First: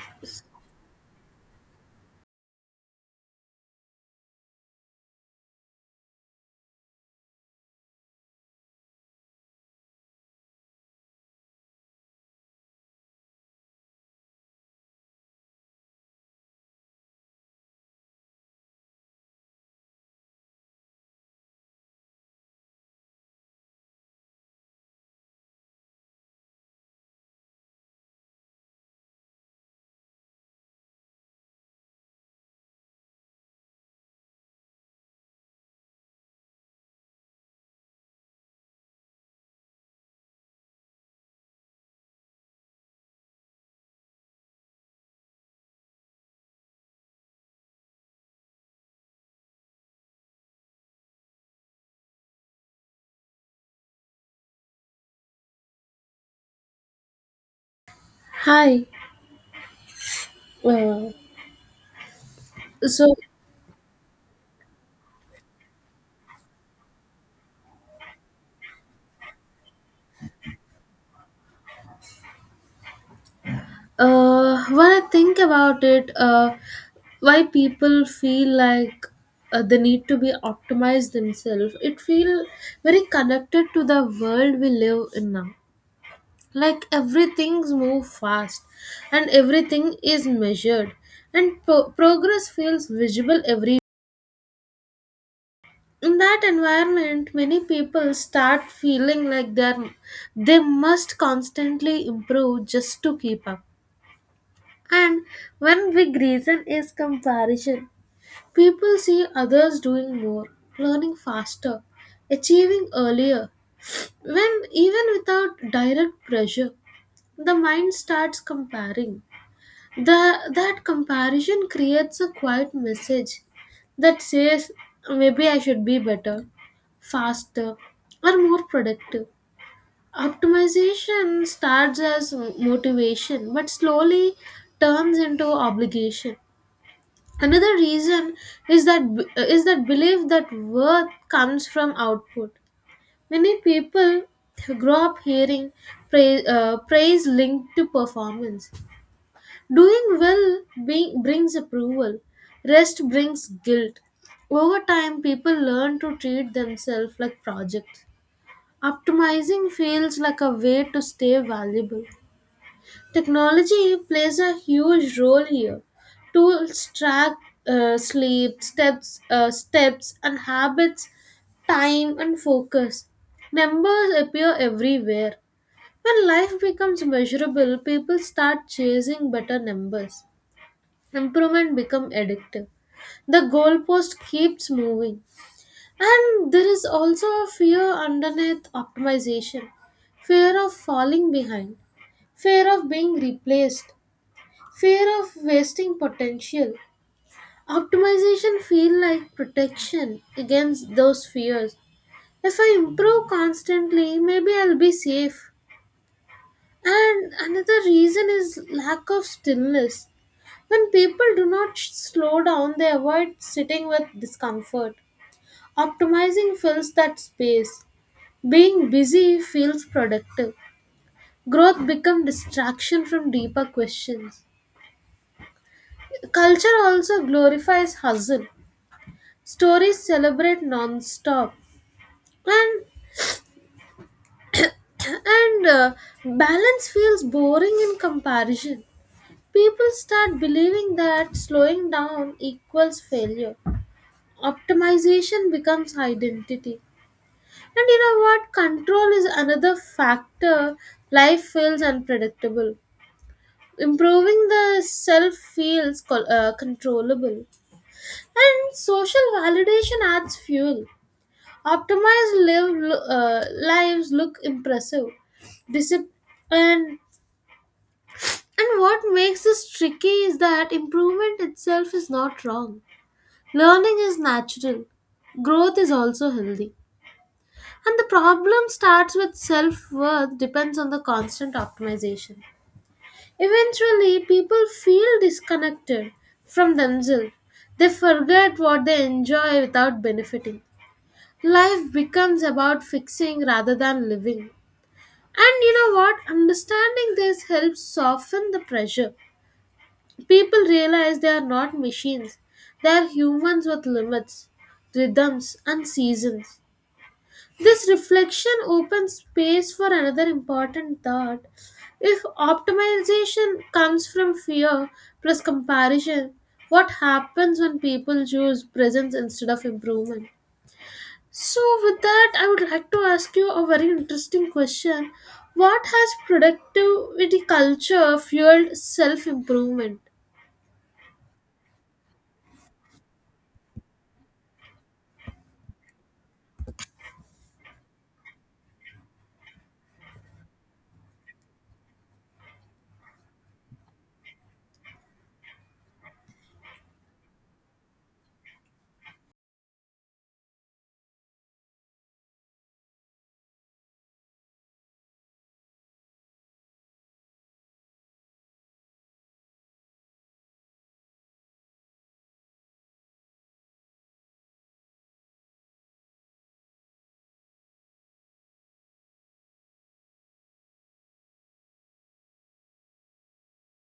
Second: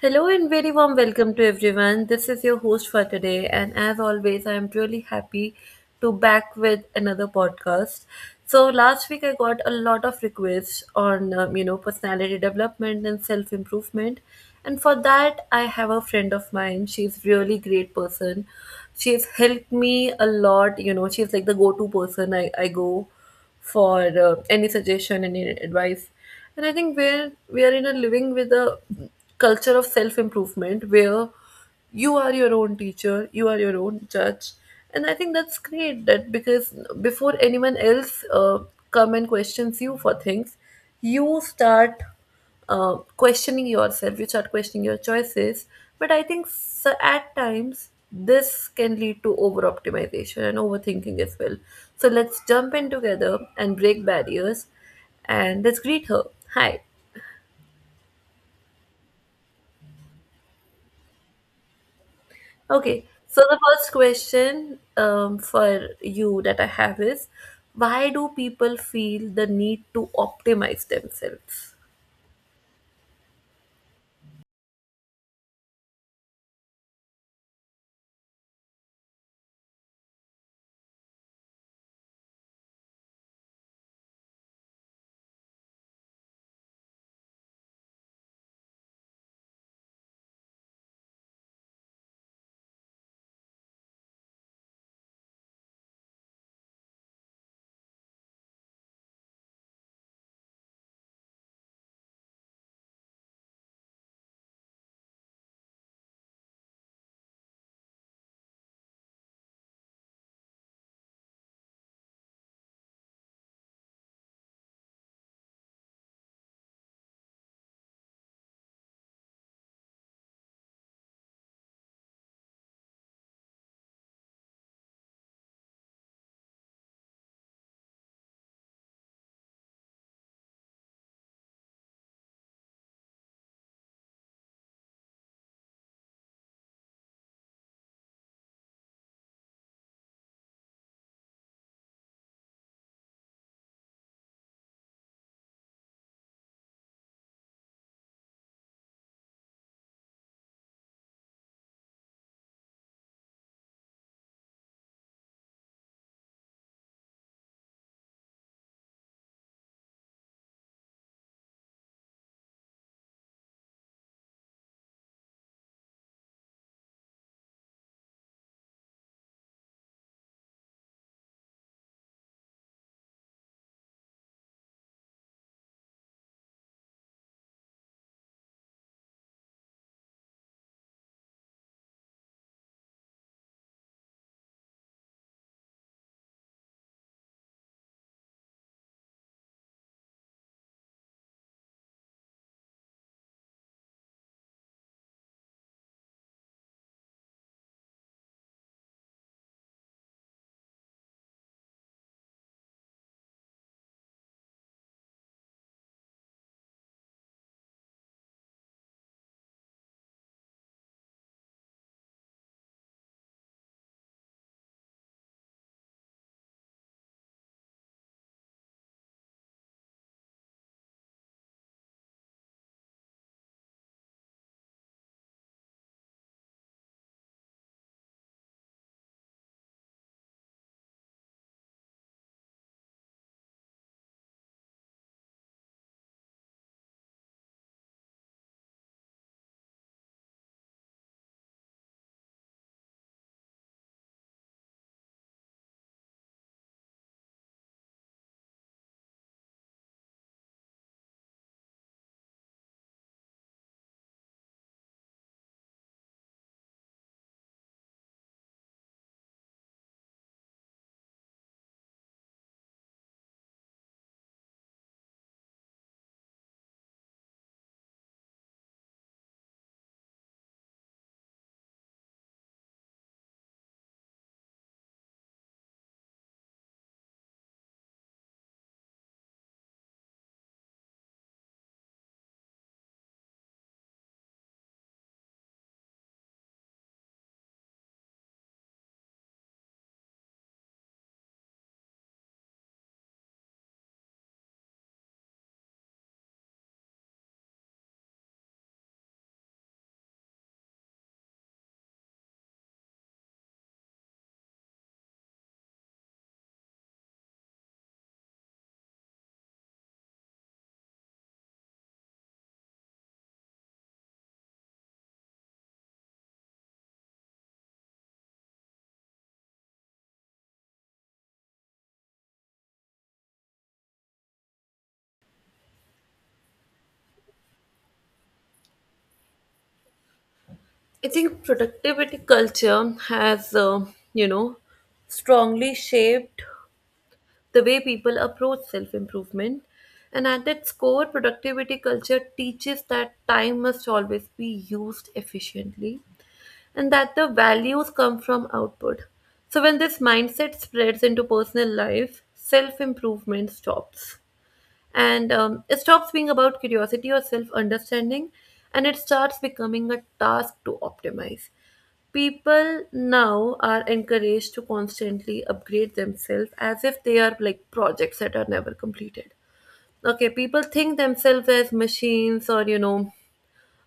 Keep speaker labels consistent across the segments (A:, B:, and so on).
A: Hello and very warm welcome to everyone. This is your host for today, and as always, I am really happy to back with another podcast. So last week I got a lot of requests on personality development and self improvement, and for that I have a friend of mine. She's really great person. She's helped me a lot. You know, she's like the go to person I go for any suggestion, any advice. And I think we are in a living with a culture of self improvement where you are your own teacher, you are your own judge, and I think that's great. That because before anyone else come and questions you for things, you start questioning yourself, you start questioning your choices. But I think so at times this can lead to over optimization and overthinking as well. So let's jump in together and break barriers, and let's greet her. Hi.
B: Hi. Uh,
A: Okay,
B: so,
A: so the first question for you that I have is, why do people feel the need to optimize themselves?
B: when I think about it, why people feel like they need to be optimized themselves, it feel very connected to the world we live in now. Like everything's move fast, and everything is measured, and progress feels visible every. In that environment, many people start feeling like they must constantly improve just to keep up. And one big reason is comparison. People see others doing more, learning faster, achieving earlier. When even without direct pressure, the mind starts comparing. That comparison creates a quiet message that says, maybe I should be better, faster, or more productive. Optimization starts as motivation but slowly turns into obligation. Another reason is that is that belief that worth comes from output. Many people grow up hearing praise linked to performance. Doing well being, brings approval. Rest brings guilt. Over time, people learn to treat themselves like projects. Optimizing feels like a way to stay valuable. Technology plays a huge role here. Tools track uh, sleep, steps, and habits, time, and focus. Numbers appear everywhere. When life becomes measurable, people start chasing better numbers. Improvement becomes addictive. The goalpost keeps moving, and there is also a fear underneath optimization, fear of falling behind, fear of being replaced, fear of wasting potential. Optimization feel like protection against those fears. If I improve constantly, maybe I'll be safe. And another reason is lack of stillness. When people do not slow down, they avoid sitting with discomfort. Optimizing fills that space. Being busy feels productive. Growth becomes distraction from deeper questions. Culture also glorifies hustle. Stories celebrate non-stop, and and balance feels boring in comparison. People start believing that slowing down equals failure. Optimization becomes identity. And you know what, control is another factor. Life feels unpredictable, improving the self feels controllable. And social validation adds fuel. Optimized live, Lives look impressive. Discipline, and and what makes this tricky is that improvement itself is not wrong. Learning is natural. Growth is also healthy. And the problem starts with self worth depends on the constant optimization. Eventually, people feel disconnected from themselves. They forget what they enjoy without benefiting. Life becomes about fixing rather than living. And you know what? Understanding this helps soften the pressure. People realize they are not machines, they are humans with limits, rhythms, and seasons. This reflection opens space for another important thought. If optimization comes from fear plus comparison, what happens when people choose presence instead of improvement? So, with that, I would like to ask you a very interesting question. What has productivity culture fueled self improvement?
A: I think productivity culture has, you know, strongly shaped the way people approach self improvement. And at its core, productivity culture teaches that time must always be used efficiently and that the values come from output. So, when this mindset spreads into personal life, self improvement stops and it stops being about curiosity or self understanding, and it starts becoming a task to optimize. People now are encouraged to constantly upgrade themselves as if they are like projects that are never completed. Okay, people think themselves as machines or you know,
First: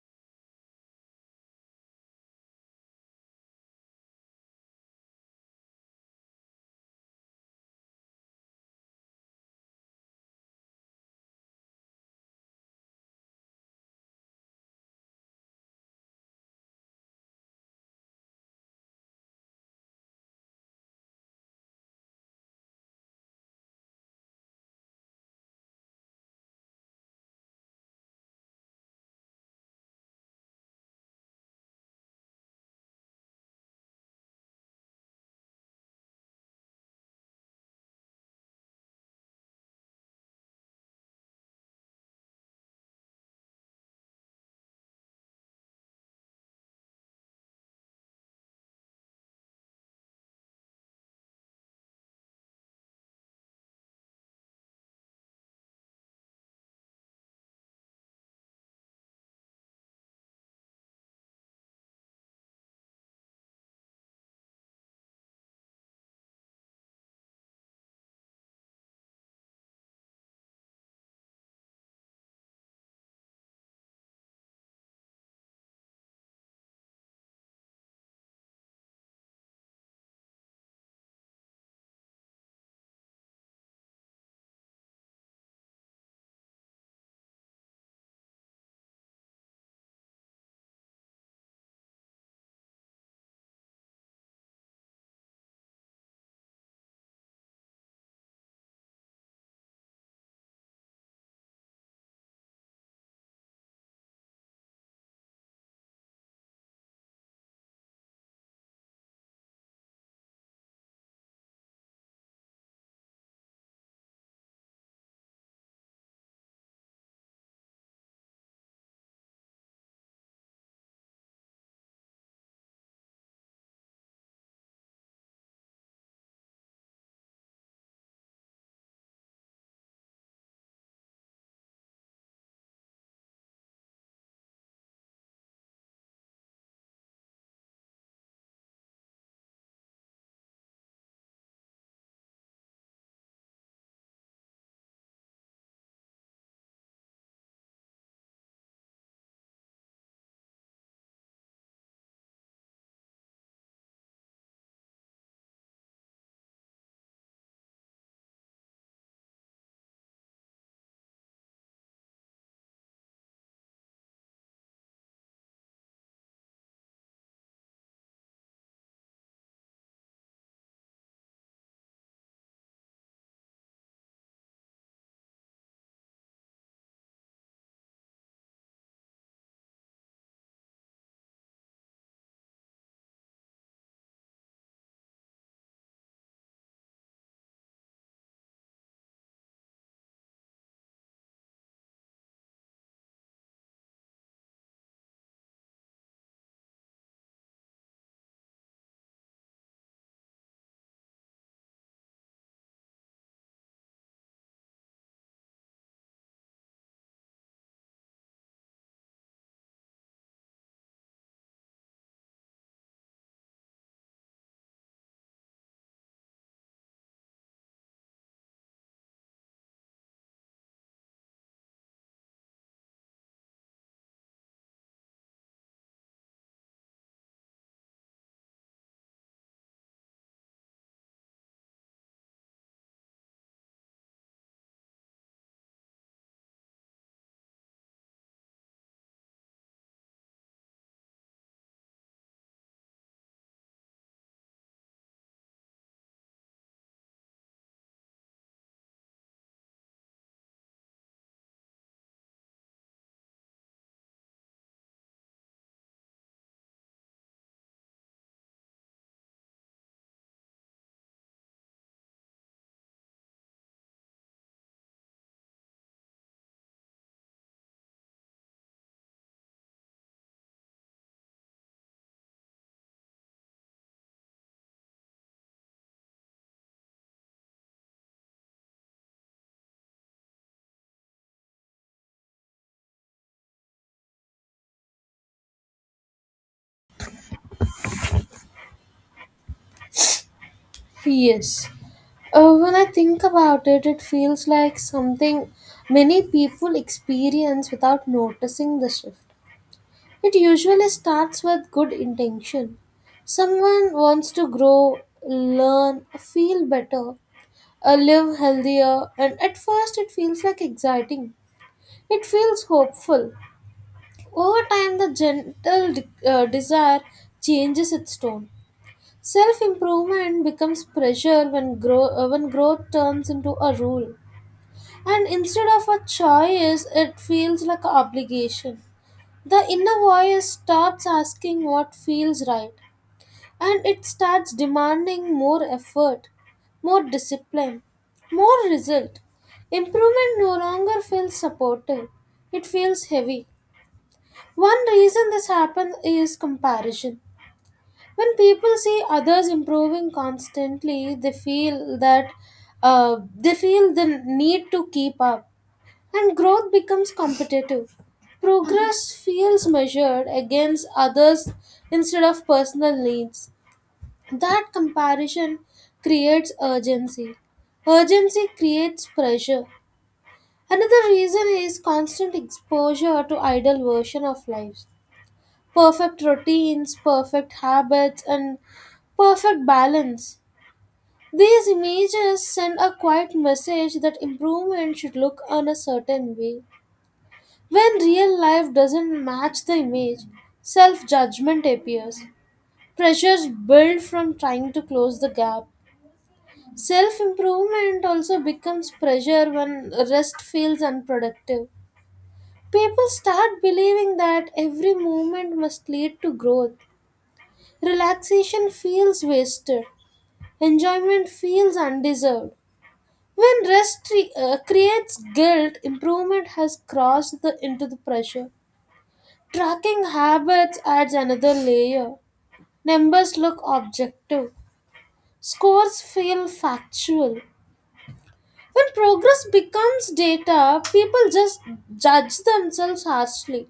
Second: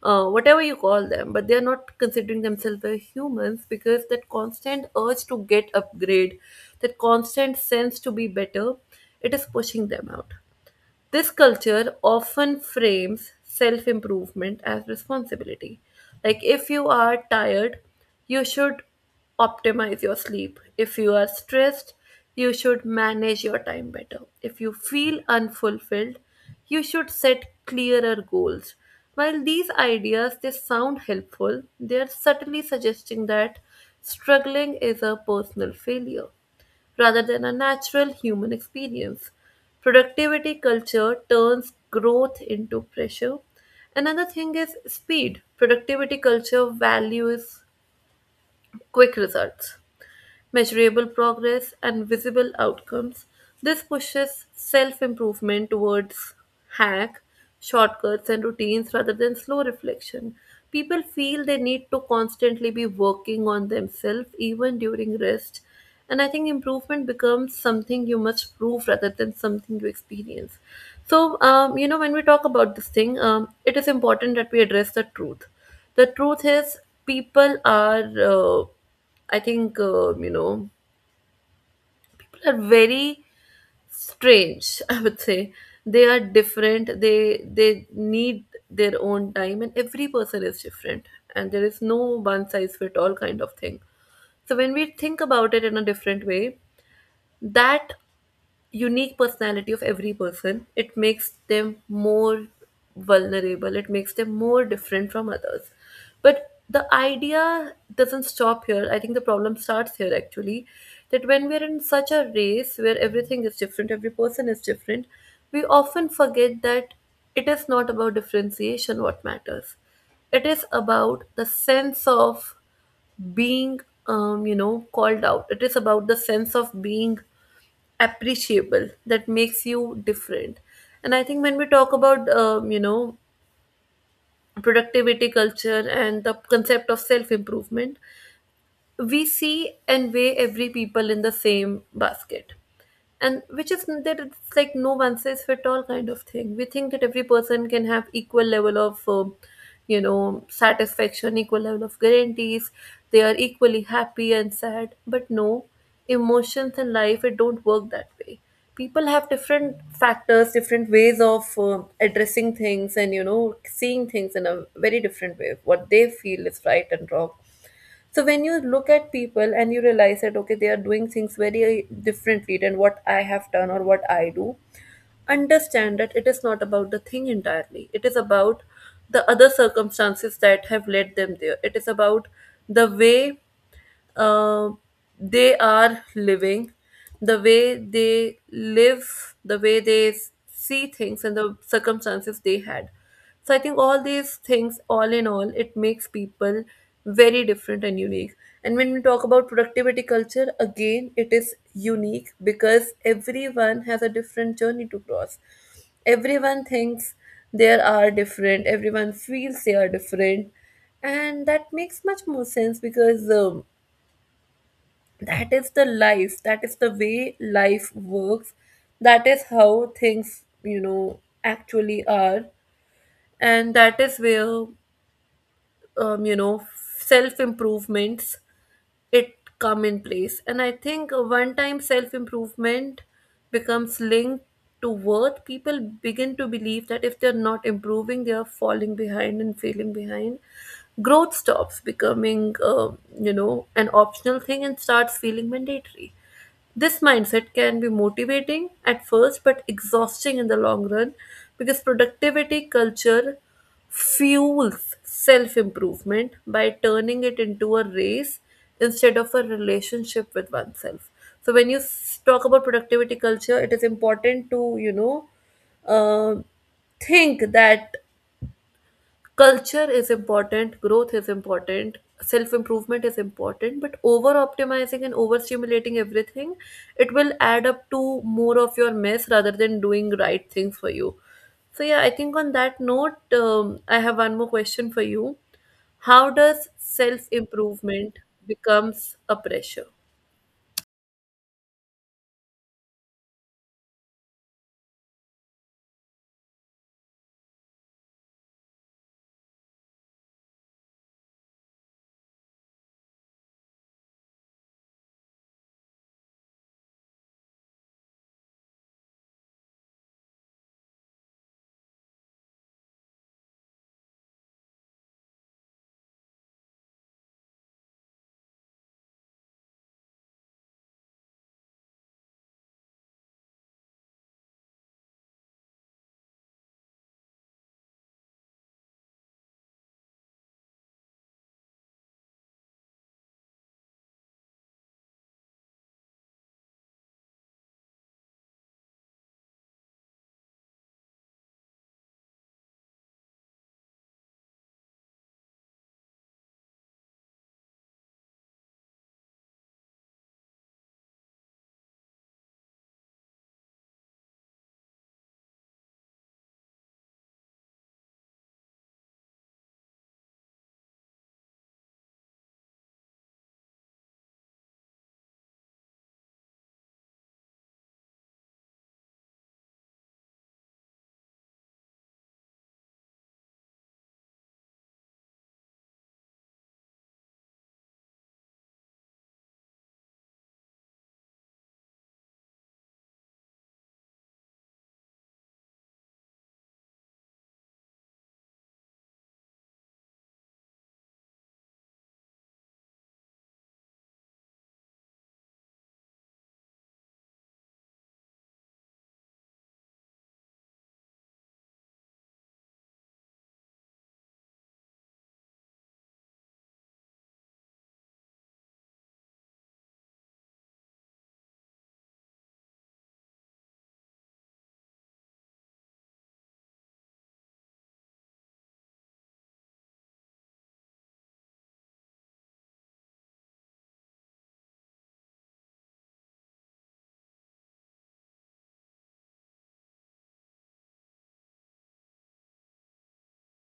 A: whatever you call them, but they are not considering themselves as humans, because that constant urge to get upgrade, that constant sense to be better, it is pushing them out. This culture often frames self improvement as responsibility. Like, if you are tired, you should optimize your sleep. If you are stressed, you should manage your time better. If you feel unfulfilled, you should set clearer goals. While these ideas they sound helpful, they are subtly suggesting that struggling is a personal failure rather than a natural human experience. Productivity culture turns growth into pressure. Another thing is speed. Productivity culture values quick results, measurable progress, and visible outcomes. This pushes self improvement towards hack, shortcuts, and routines rather than slow reflection. People feel they need to constantly be working on themselves even during rest. And I think improvement becomes something you must prove rather than something you experience. So, you know, when we talk about this thing, it is important that we address the truth. The truth is, people are. I think, you know, people are very strange, I would say. They are different. They need their own time, and every person is different. And there is no one size fit all kind of thing. So when we think about it in a different way, that unique personality of every person it makes them more vulnerable, it makes them more different from others. But the idea doesn't stop here. I think the problem starts here actually, that when we're in such a race where everything is different, every person is different, we often forget that it is not about differentiation what matters. It is about the sense of being you know called out. It is about the sense of being appreciable that makes you different. And I think when we talk about you know productivity culture and the concept of self improvement, we see and weigh every people in the same basket, and which is that it's like no one size fit all kind of thing. We think that every person can have equal level of you know satisfaction, equal level of guarantees, they are equally happy and sad, but no, emotions and life, it don't work that way. People have different factors, different ways of addressing things and you know seeing things in a very different way, what they feel is right and wrong. So when you look at people and you realize that okay, they are doing things very differently than what I have done or what I do, understand that it is not about the thing entirely. It is about the other circumstances that have led them there. It is about the way uh, they are living, the way they live, the way they see things and the circumstances they had. So I think all these things, all in all, it makes people very different and unique. And when we talk about productivity culture again, it is unique because everyone has a different journey to cross. Everyone thinks they are different, everyone feels they are different, and that makes much more sense because that is the life, that is the way life works, that is how things you know actually are. And that is where um, you know self improvements it come in place. And I think one time self improvement becomes linked to worth, people begin to believe that if they're not improving they are falling behind and failing behind. Growth stops becoming you know an optional thing and starts feeling mandatory. This mindset can be motivating at first but exhausting in the long run, because productivity culture fuels self improvement by turning it into a race instead of a relationship with oneself. So, when you talk about productivity culture, it is important to, you know, uh, think that culture is important, growth is important, self improvement is important, but over optimizing and overstimulating everything, it will add up to more of your mess rather than doing right things for you. So yeah, I think on that note, I have one more question for you. How does self improvement becomes a pressure?
B: Yes. When I think about it, it feels like something many people experience without noticing the shift. It usually starts with good intention. Someone wants to grow, learn, feel better, live healthier, and at first it feels like exciting. It feels hopeful. Over time, the gentle desire changes its tone. Self improvement becomes pressure when, when growth turns into a rule. And instead of a choice, it feels like an obligation. The inner voice stops asking what feels right, and it starts demanding more effort, more discipline, more result. Improvement no longer feels supportive, it feels heavy. One reason this happens is comparison. When people see others improving constantly, they feel the need to keep up, and growth becomes competitive. Progress feels measured against others instead of personal needs. That comparison creates urgency. Urgency creates pressure. Another reason is constant exposure to idle version of lives, perfect routines, perfect habits, and perfect balance. These images send a quiet message that improvement should look on a certain way. When real life doesn't match the image, self judgment appears. Pressures build from trying to close the gap. Self improvement also becomes pressure when rest feels unproductive. People start believing that every movement must lead to growth. Relaxation feels wasted. Enjoyment feels undeserved. When rest creates guilt, improvement has crossed the, into the pressure. Tracking habits adds another layer. Numbers look objective. Scores feel factual. When progress becomes data, people just judge themselves harshly.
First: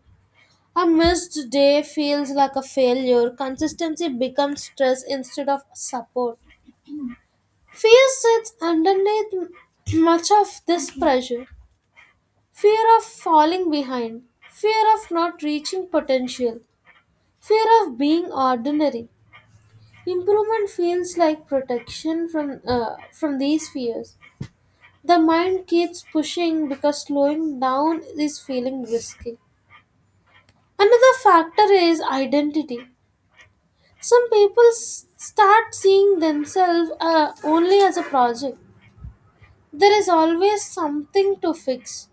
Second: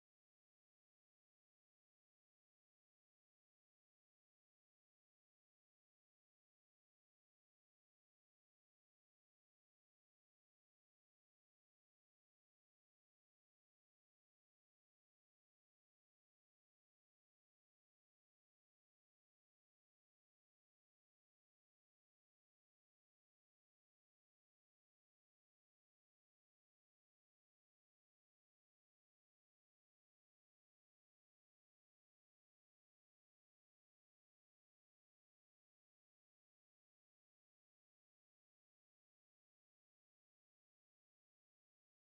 B: A missed day feels like a failure. Consistency becomes stress instead of support. Fear sits underneath much of this pressure, fear of falling behind, fear of not reaching potential, fear of being ordinary. Improvement feels like protection from these fears. The mind keeps pushing because slowing down is feeling risky. Another factor is identity. Some people start seeing themselves only as a project. There is always something to fix,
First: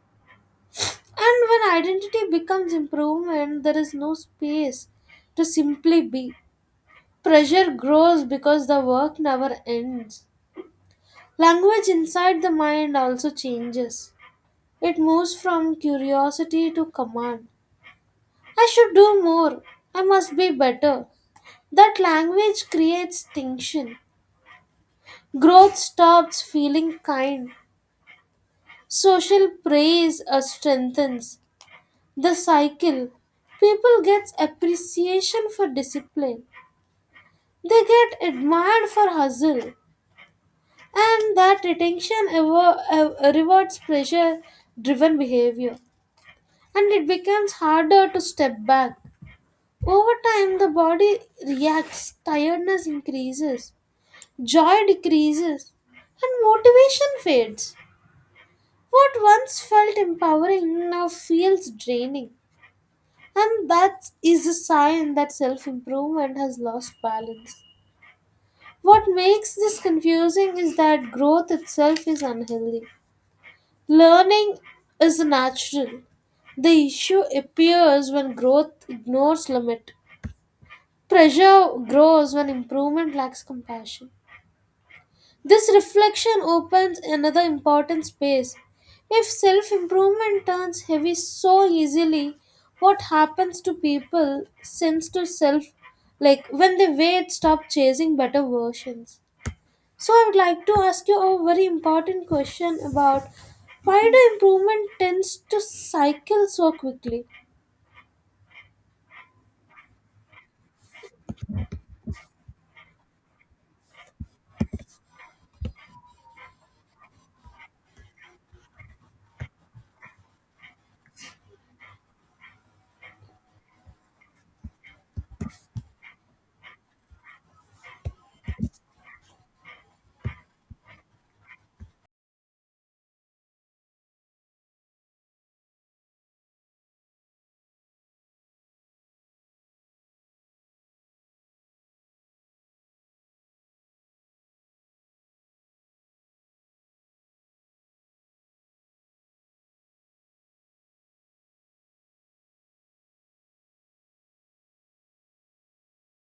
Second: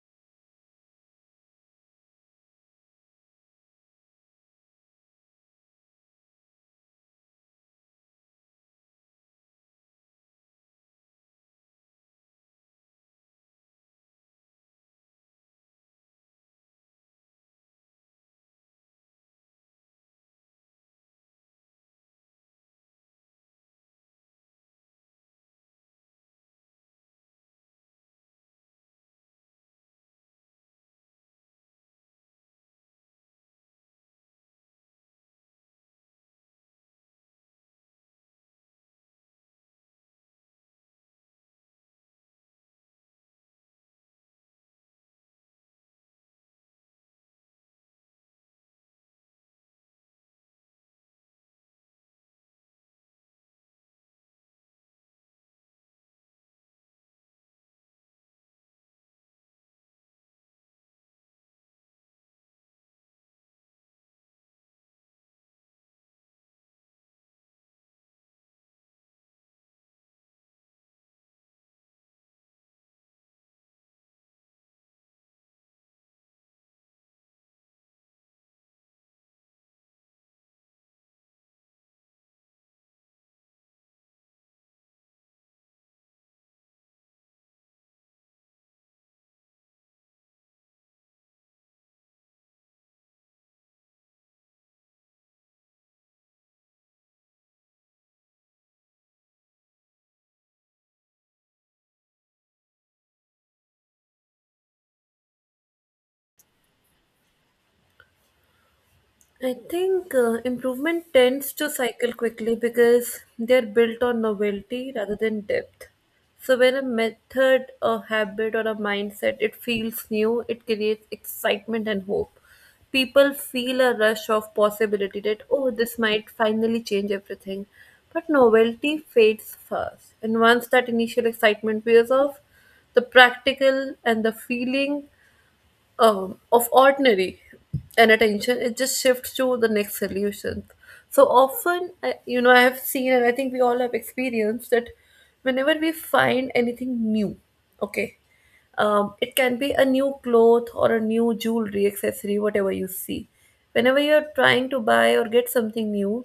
B: and when identity becomes improvement, there is no space to simply be. Pressure grows because the work never ends. Language inside the mind also changes. It moves from curiosity to command. I should do more. I must be better. That language creates tension. Growth stops feeling kind. Social praise strengthens the cycle. People get appreciation for discipline. They get admired for hustle, and that retention rewards pleasure-driven behavior, and it becomes harder to step back. Over time, the body reacts. Tiredness increases, joy decreases, and motivation fades. What once felt empowering now feels draining. And that is a sign that self improvement has lost balance. What makes this confusing is that growth itself is unhealthy. Learning is natural. The issue appears when growth ignores limit. Pressure grows when improvement lacks compassion. This reflection opens another important space. If self improvement turns heavy so easily, what happens to people since to self like when they wait stop chasing better versions? So I would like to ask you a very important question about why do improvement tends to cycle so quickly?
A: I think improvement tends to cycle quickly because they're built on novelty rather than depth. So when a method, a habit, or a mindset it feels new, it creates excitement and hope. People feel a rush of possibility that oh, this might finally change everything. But novelty fades fast, and once that initial excitement wears off, the practical and the feeling of ordinary and attention it just shifts to the next solution. So often I, I have seen and I think we all have experienced that whenever we find anything new, okay, it can be a new cloth or a new jewelry accessory, whatever you see, whenever you're trying to buy or get something new,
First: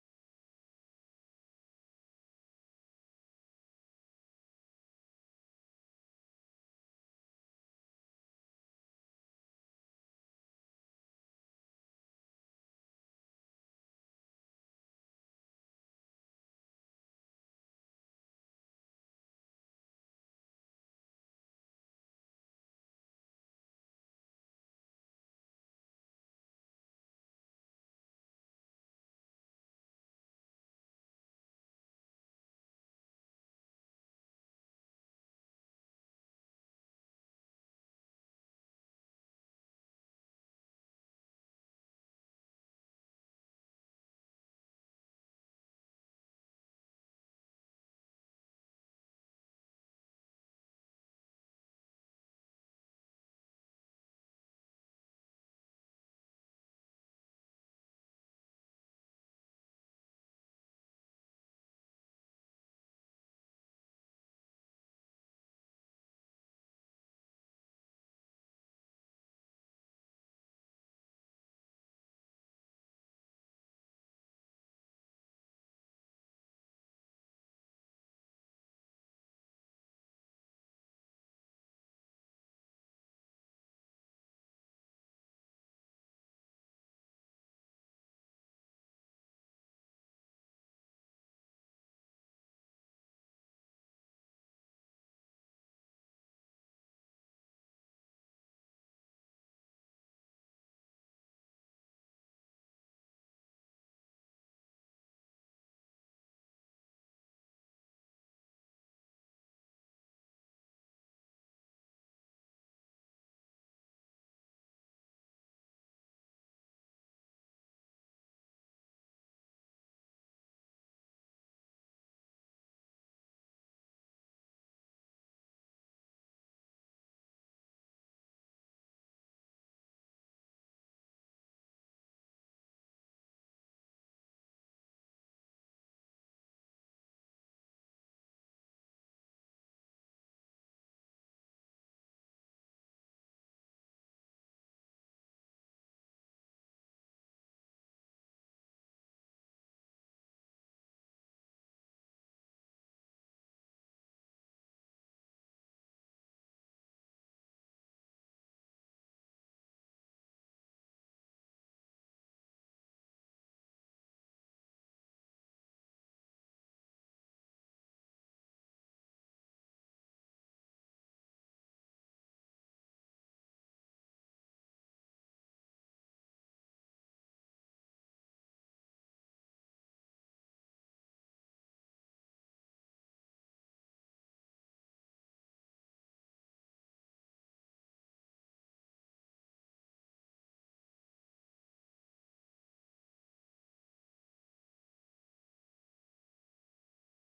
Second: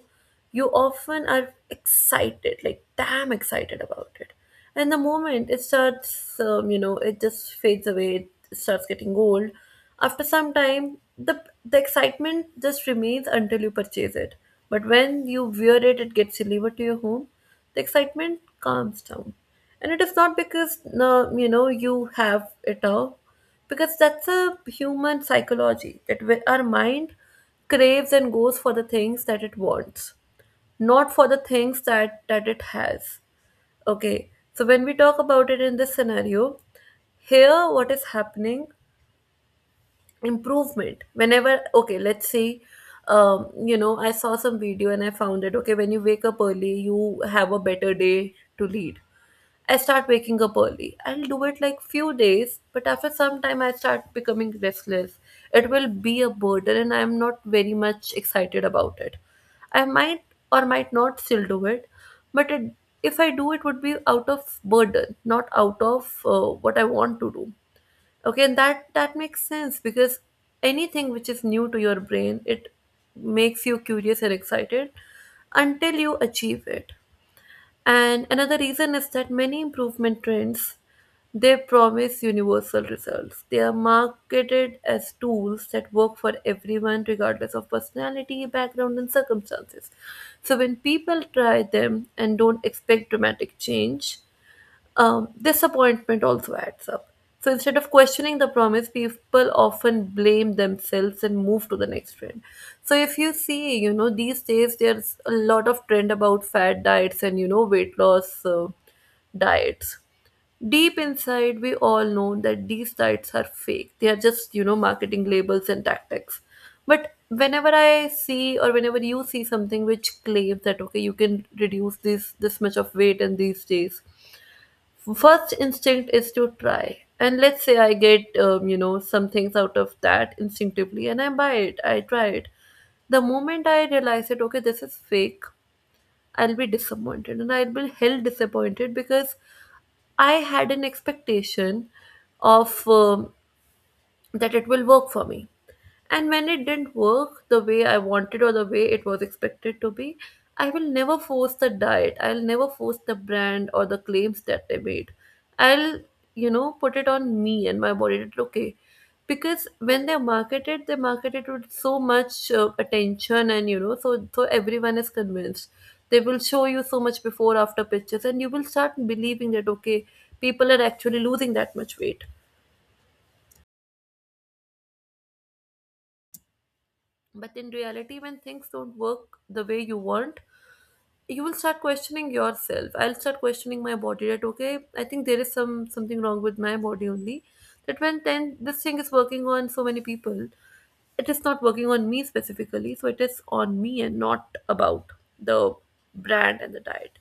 A: you often are excited, like damn excited about it. And the moment it starts, it just fades away, it starts getting old. After some time, the excitement just remains until you purchase it. But when you wear it, it gets delivered to your home, the excitement calms down, and it is not because you know you have it all, because that's a human psychology, that we- our mind craves and goes for the things that it wants, not for the things that it has. Okay, so when we talk about it in this scenario, here what is happening, improvement, whenever okay let's say, you know I saw some video and I found it okay, when you wake up early you have a better day to lead, I start waking up early. I'll do it like few days, but after some time I start becoming restless. It will be a burden and I'm not very much excited about it. I might or might not still do it, but it, if I do it would be out of burden, not out of what I want to do. Okay, and that makes sense because anything which is new to your brain, it makes you curious and excited until you achieve it. And another reason is that many improvement trends they promise universal results. They are marketed as tools that work for everyone regardless of personality, background and circumstances. So when people try them and don't expect dramatic change, disappointment also adds up. So instead of questioning the promise, people often blame themselves and move to the next trend. So if you see, you know, these days there's a lot of trend about fat diets and, you know, weight loss diets. Deep inside, we all know that these diets are fake. They are just, you know, marketing labels and tactics. But whenever I see or whenever you see something which claims that, okay, you can reduce this much of weight in these days, first instinct is to try. And let's say I get some things out of that instinctively, and I buy it, I try it. The moment I realize it, okay, this is fake, I'll be disappointed, and I'll be hell disappointed because I had an expectation of that it will work for me. And when it didn't work the way I wanted or the way it was expected to be, I will never force the diet. I'll never force the brand or the claims that they made. I'll put it on me and my body that, okay. Because when they market it with so much attention and, you know, so everyone is convinced. They will show you so much before after pictures, and you will start believing that, okay, people are actually losing that much weight. But in reality, when things don't work the way you want, you will start questioning yourself. I'll start questioning my body that, okay, I think there is something wrong with my body only, that when then this thing is working on so many people, it is not working on me specifically. So it is on me and not about the brand and the diet.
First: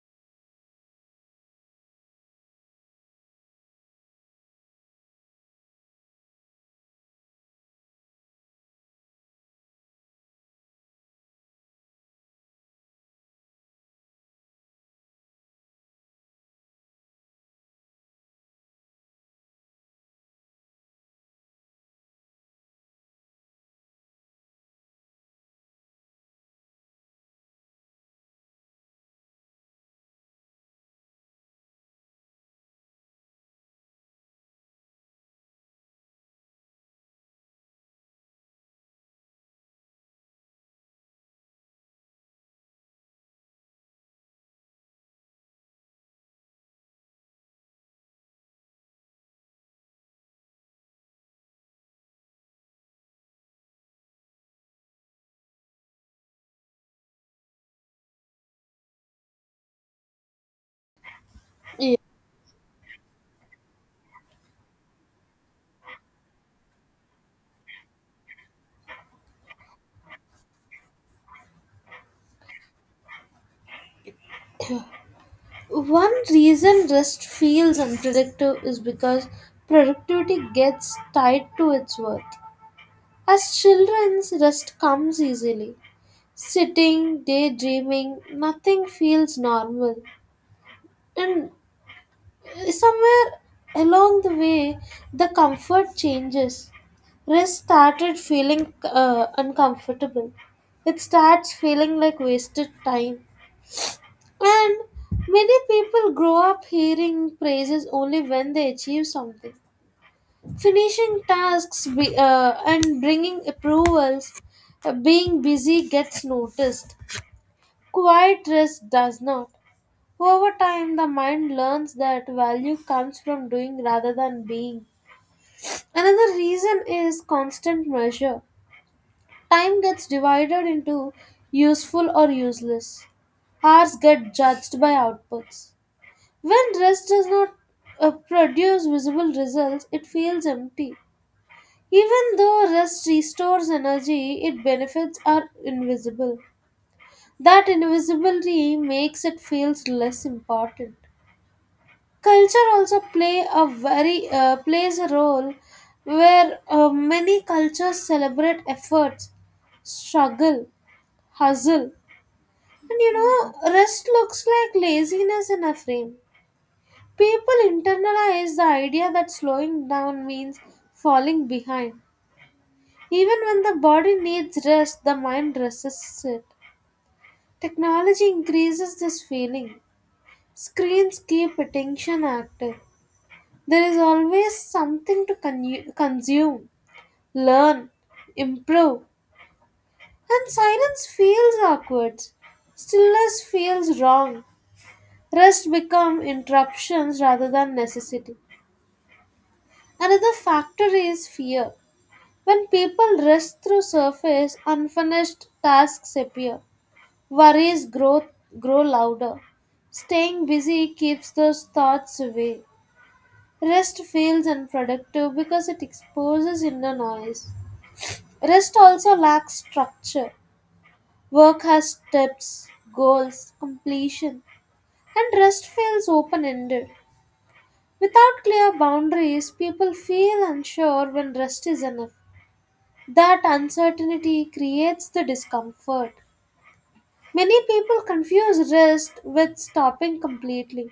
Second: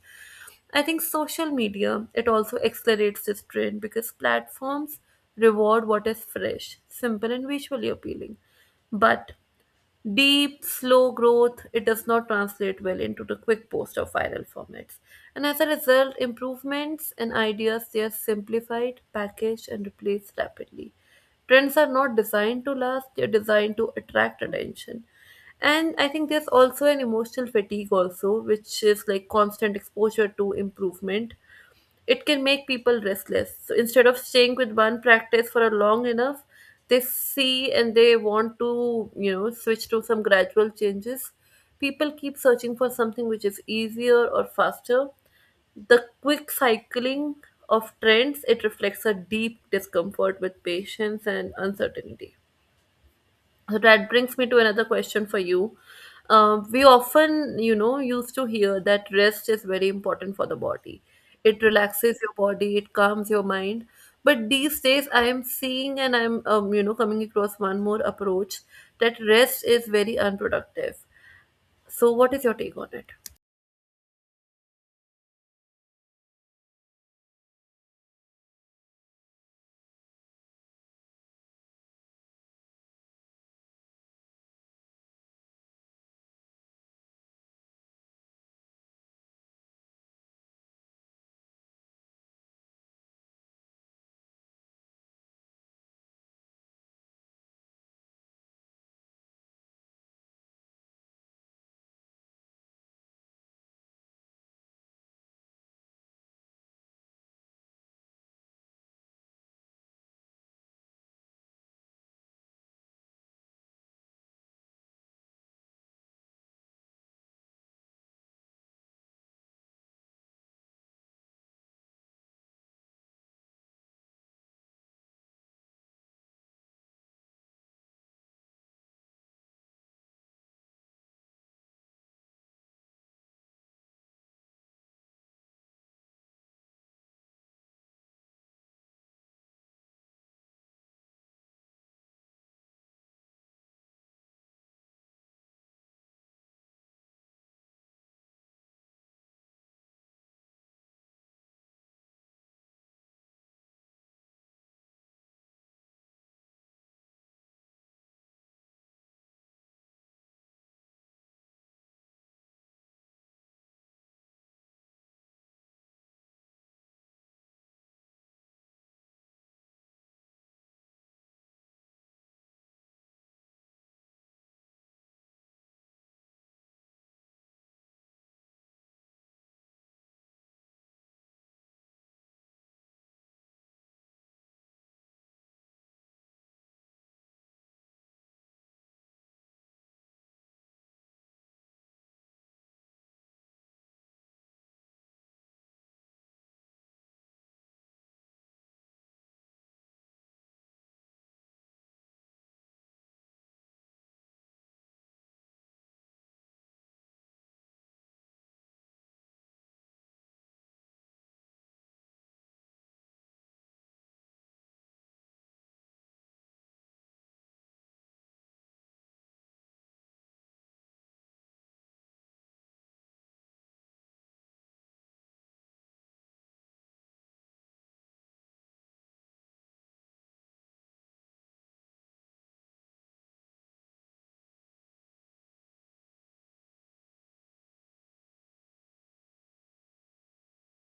A: I think social media, it also accelerates this trend because platforms reward what is fresh, simple, and visually appealing. But deep, slow growth, it does not translate well into the quick post or viral formats. And as a result, improvements and ideas, they are simplified, packaged, and replaced rapidly. Trends are not designed to last, they're designed to attract attention. And I think there's also an emotional fatigue also, which is like constant exposure to improvement. It can make people restless. So instead of staying with one practice for a long enough, they see and they want to, you know, switch to some gradual changes. People keep searching for something which is easier or faster. The quick cycling of trends, it reflects a deep discomfort with patience and uncertainty. So that brings me to another question for you. We often, you know, used to hear that rest is very important for the body. It
B: Yeah.
A: relaxes your body, it calms your mind. But these days, I am seeing, and I'm coming across one more approach that rest is very unproductive. So, what is your take on it?
B: One reason rest feels unproductive is because productivity gets tied to its worth. As children's rest comes easily. Sitting, daydreaming, nothing feels normal. And somewhere along the way, the comfort changes. Rest started feeling uncomfortable. It starts feeling like wasted time. And many people grow up hearing praises only when they achieve something. And bringing approvals, being busy gets noticed, quiet rest does not. Over time the mind learns that value comes from doing rather than being. Another reason is constant measure. Time gets divided into useful or useless. Hours get judged by outputs. When rest does not produce visible results it feels empty. Even though rest restores energy, its benefits are invisible. That invisibility makes it feels less important. Culture also plays a role where many cultures celebrate efforts, struggle, hustle, and you know rest looks like laziness in a frame. People internalize the idea that slowing down means falling behind. Even when the body needs rest, the mind resists it. Technology increases this feeling. Screens keep attention active. There is always something to consume, learn, improve, and silence feels awkward. Stillness feels wrong. Rest become interruptions rather than necessity. Another factor is fear. When people rest through surface, unfinished tasks appear. Worries grow louder. Staying busy keeps those thoughts away. Rest feels unproductive because it exposes inner noise. Rest also lacks structure. Work has steps, goals, completion, and rest feels open ended. Without clear boundaries, people feel unsure when rest is enough. That uncertainty creates the discomfort. Many people confuse rest with stopping completely.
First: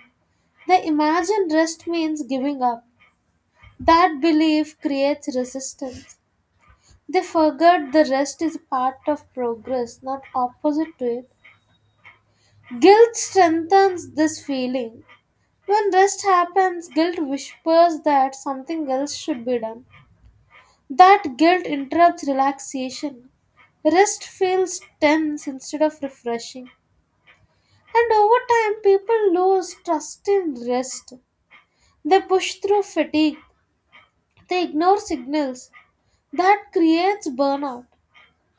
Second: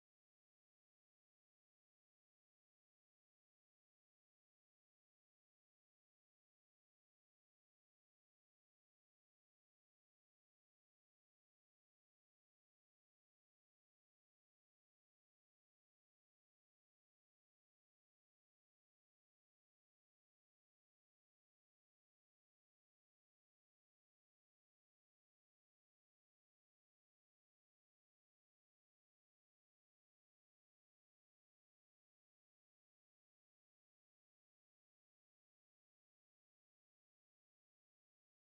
B: The imagined rest means giving up. That belief creates resistance. They forget the rest is part of progress, not opposite to it. Guilt strengthens this feeling. When rest happens, guilt whispers that something else should be done. That guilt interrupts relaxation. Rest feels tense instead of refreshing. And over time, people lose trust in rest. They push through fatigue. They ignore signals. That creates burnout.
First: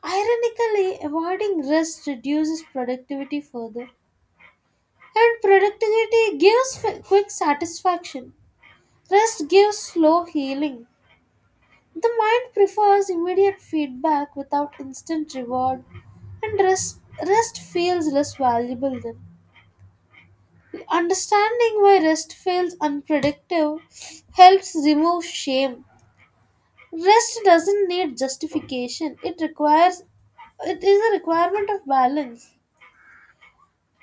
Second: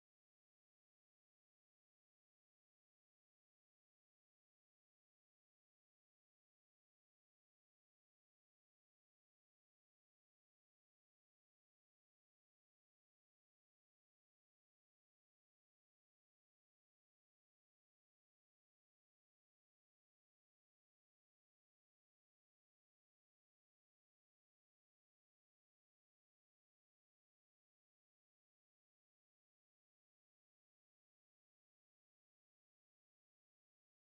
B: Ironically, avoiding rest reduces productivity further, and productivity gives quick satisfaction. Rest gives slow healing. The mind prefers immediate feedback without instant reward, and rest feels less valuable then. Understanding why rest feels unproductive helps remove shame. Rest doesn't need justification. It requires it is a requirement of balance.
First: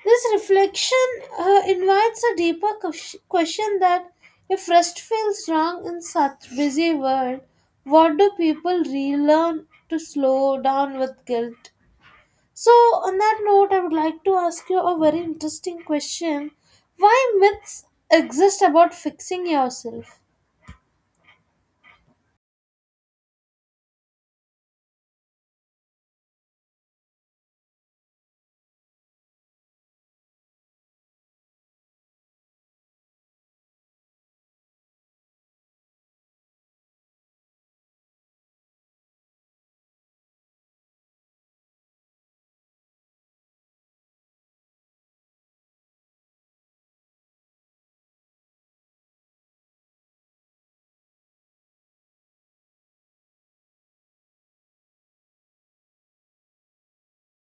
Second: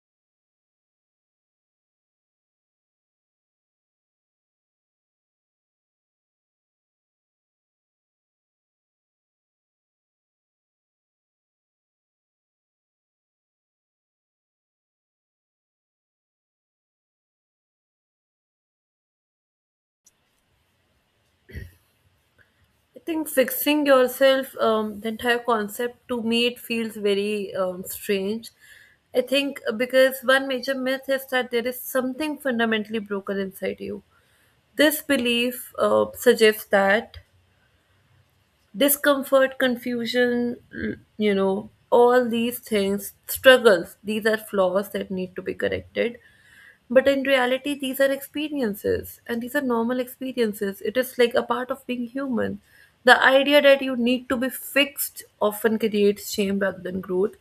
B: This reflection invites a deeper question that if rest feels wrong in such busy world, what do people relearn to slow down with guilt? So on that note, I would like to ask you a very interesting question. Why myths exist about fixing yourself?
A: I think fixing yourself, the entire concept to me, it feels very strange. I think because one major myth is that there is something fundamentally broken inside you. This belief suggests that discomfort, confusion, all these things, struggles, these are flaws that need to be corrected. But in reality, these are experiences, and these are normal experiences. It is like a part of being human. The idea that you need to be fixed often creates shame rather than growth.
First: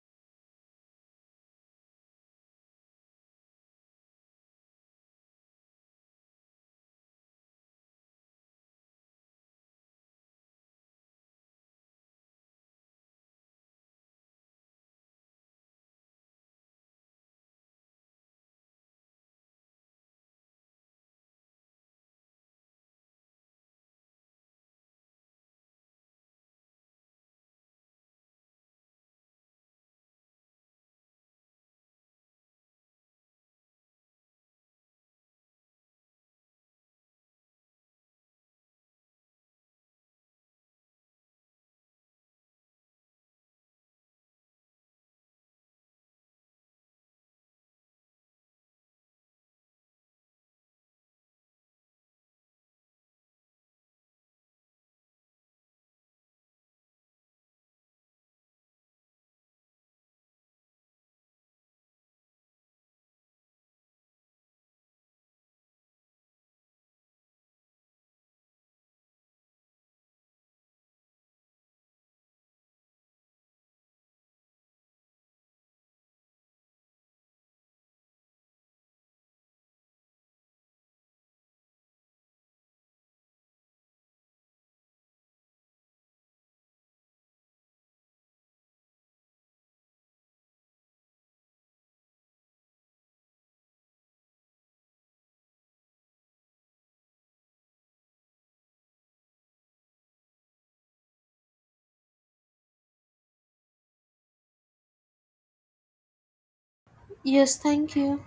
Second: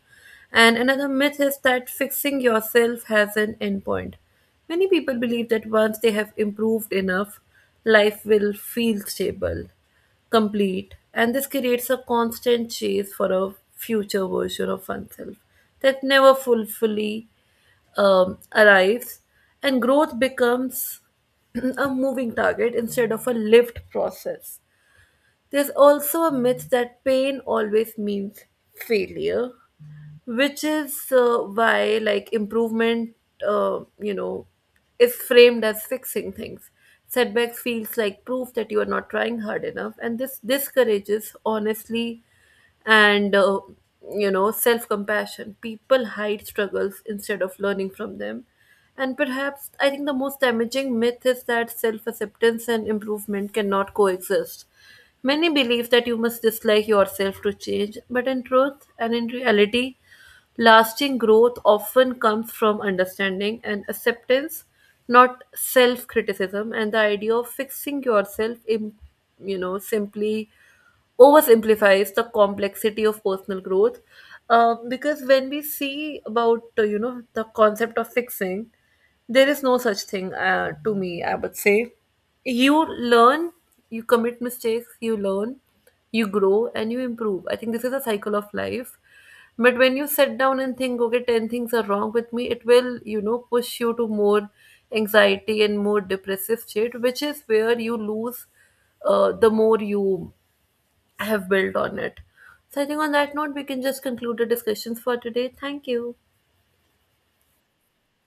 A: And another myth is that fixing yourself has an endpoint. Many people believe that once they have improved enough, life will feel stable, complete, and this creates a constant chase for a future version of oneself that never fully arrives, and growth becomes a moving target instead of a lived process. There's also a myth that pain always means failure, which is why, like, improvement uh, you know is framed as fixing things. Setbacks feels like proof that you are not trying hard enough, and this discourages honestly and self compassion. People hide struggles instead of learning from them. And perhaps I think the most damaging myth is that self acceptance and improvement cannot coexist. Many believe that you must dislike yourself to change, but in truth and in reality, lasting growth often comes from understanding and acceptance, not self criticism. And the idea of fixing yourself, simply oversimplifies the complexity of personal growth, because when we see about the concept of fixing, there is no such thing, to me I would say. You learn, you commit mistakes, you learn, you grow, and you improve. I think this is a cycle of life. But when you sit down and think, okay, 10 things are wrong with me, it will, you know, push you to more anxiety and more depressive state, which is where you lose the more you have built on it. So I think on that note, we can just conclude the discussions for today. Thank you.
B: Yes, thank you.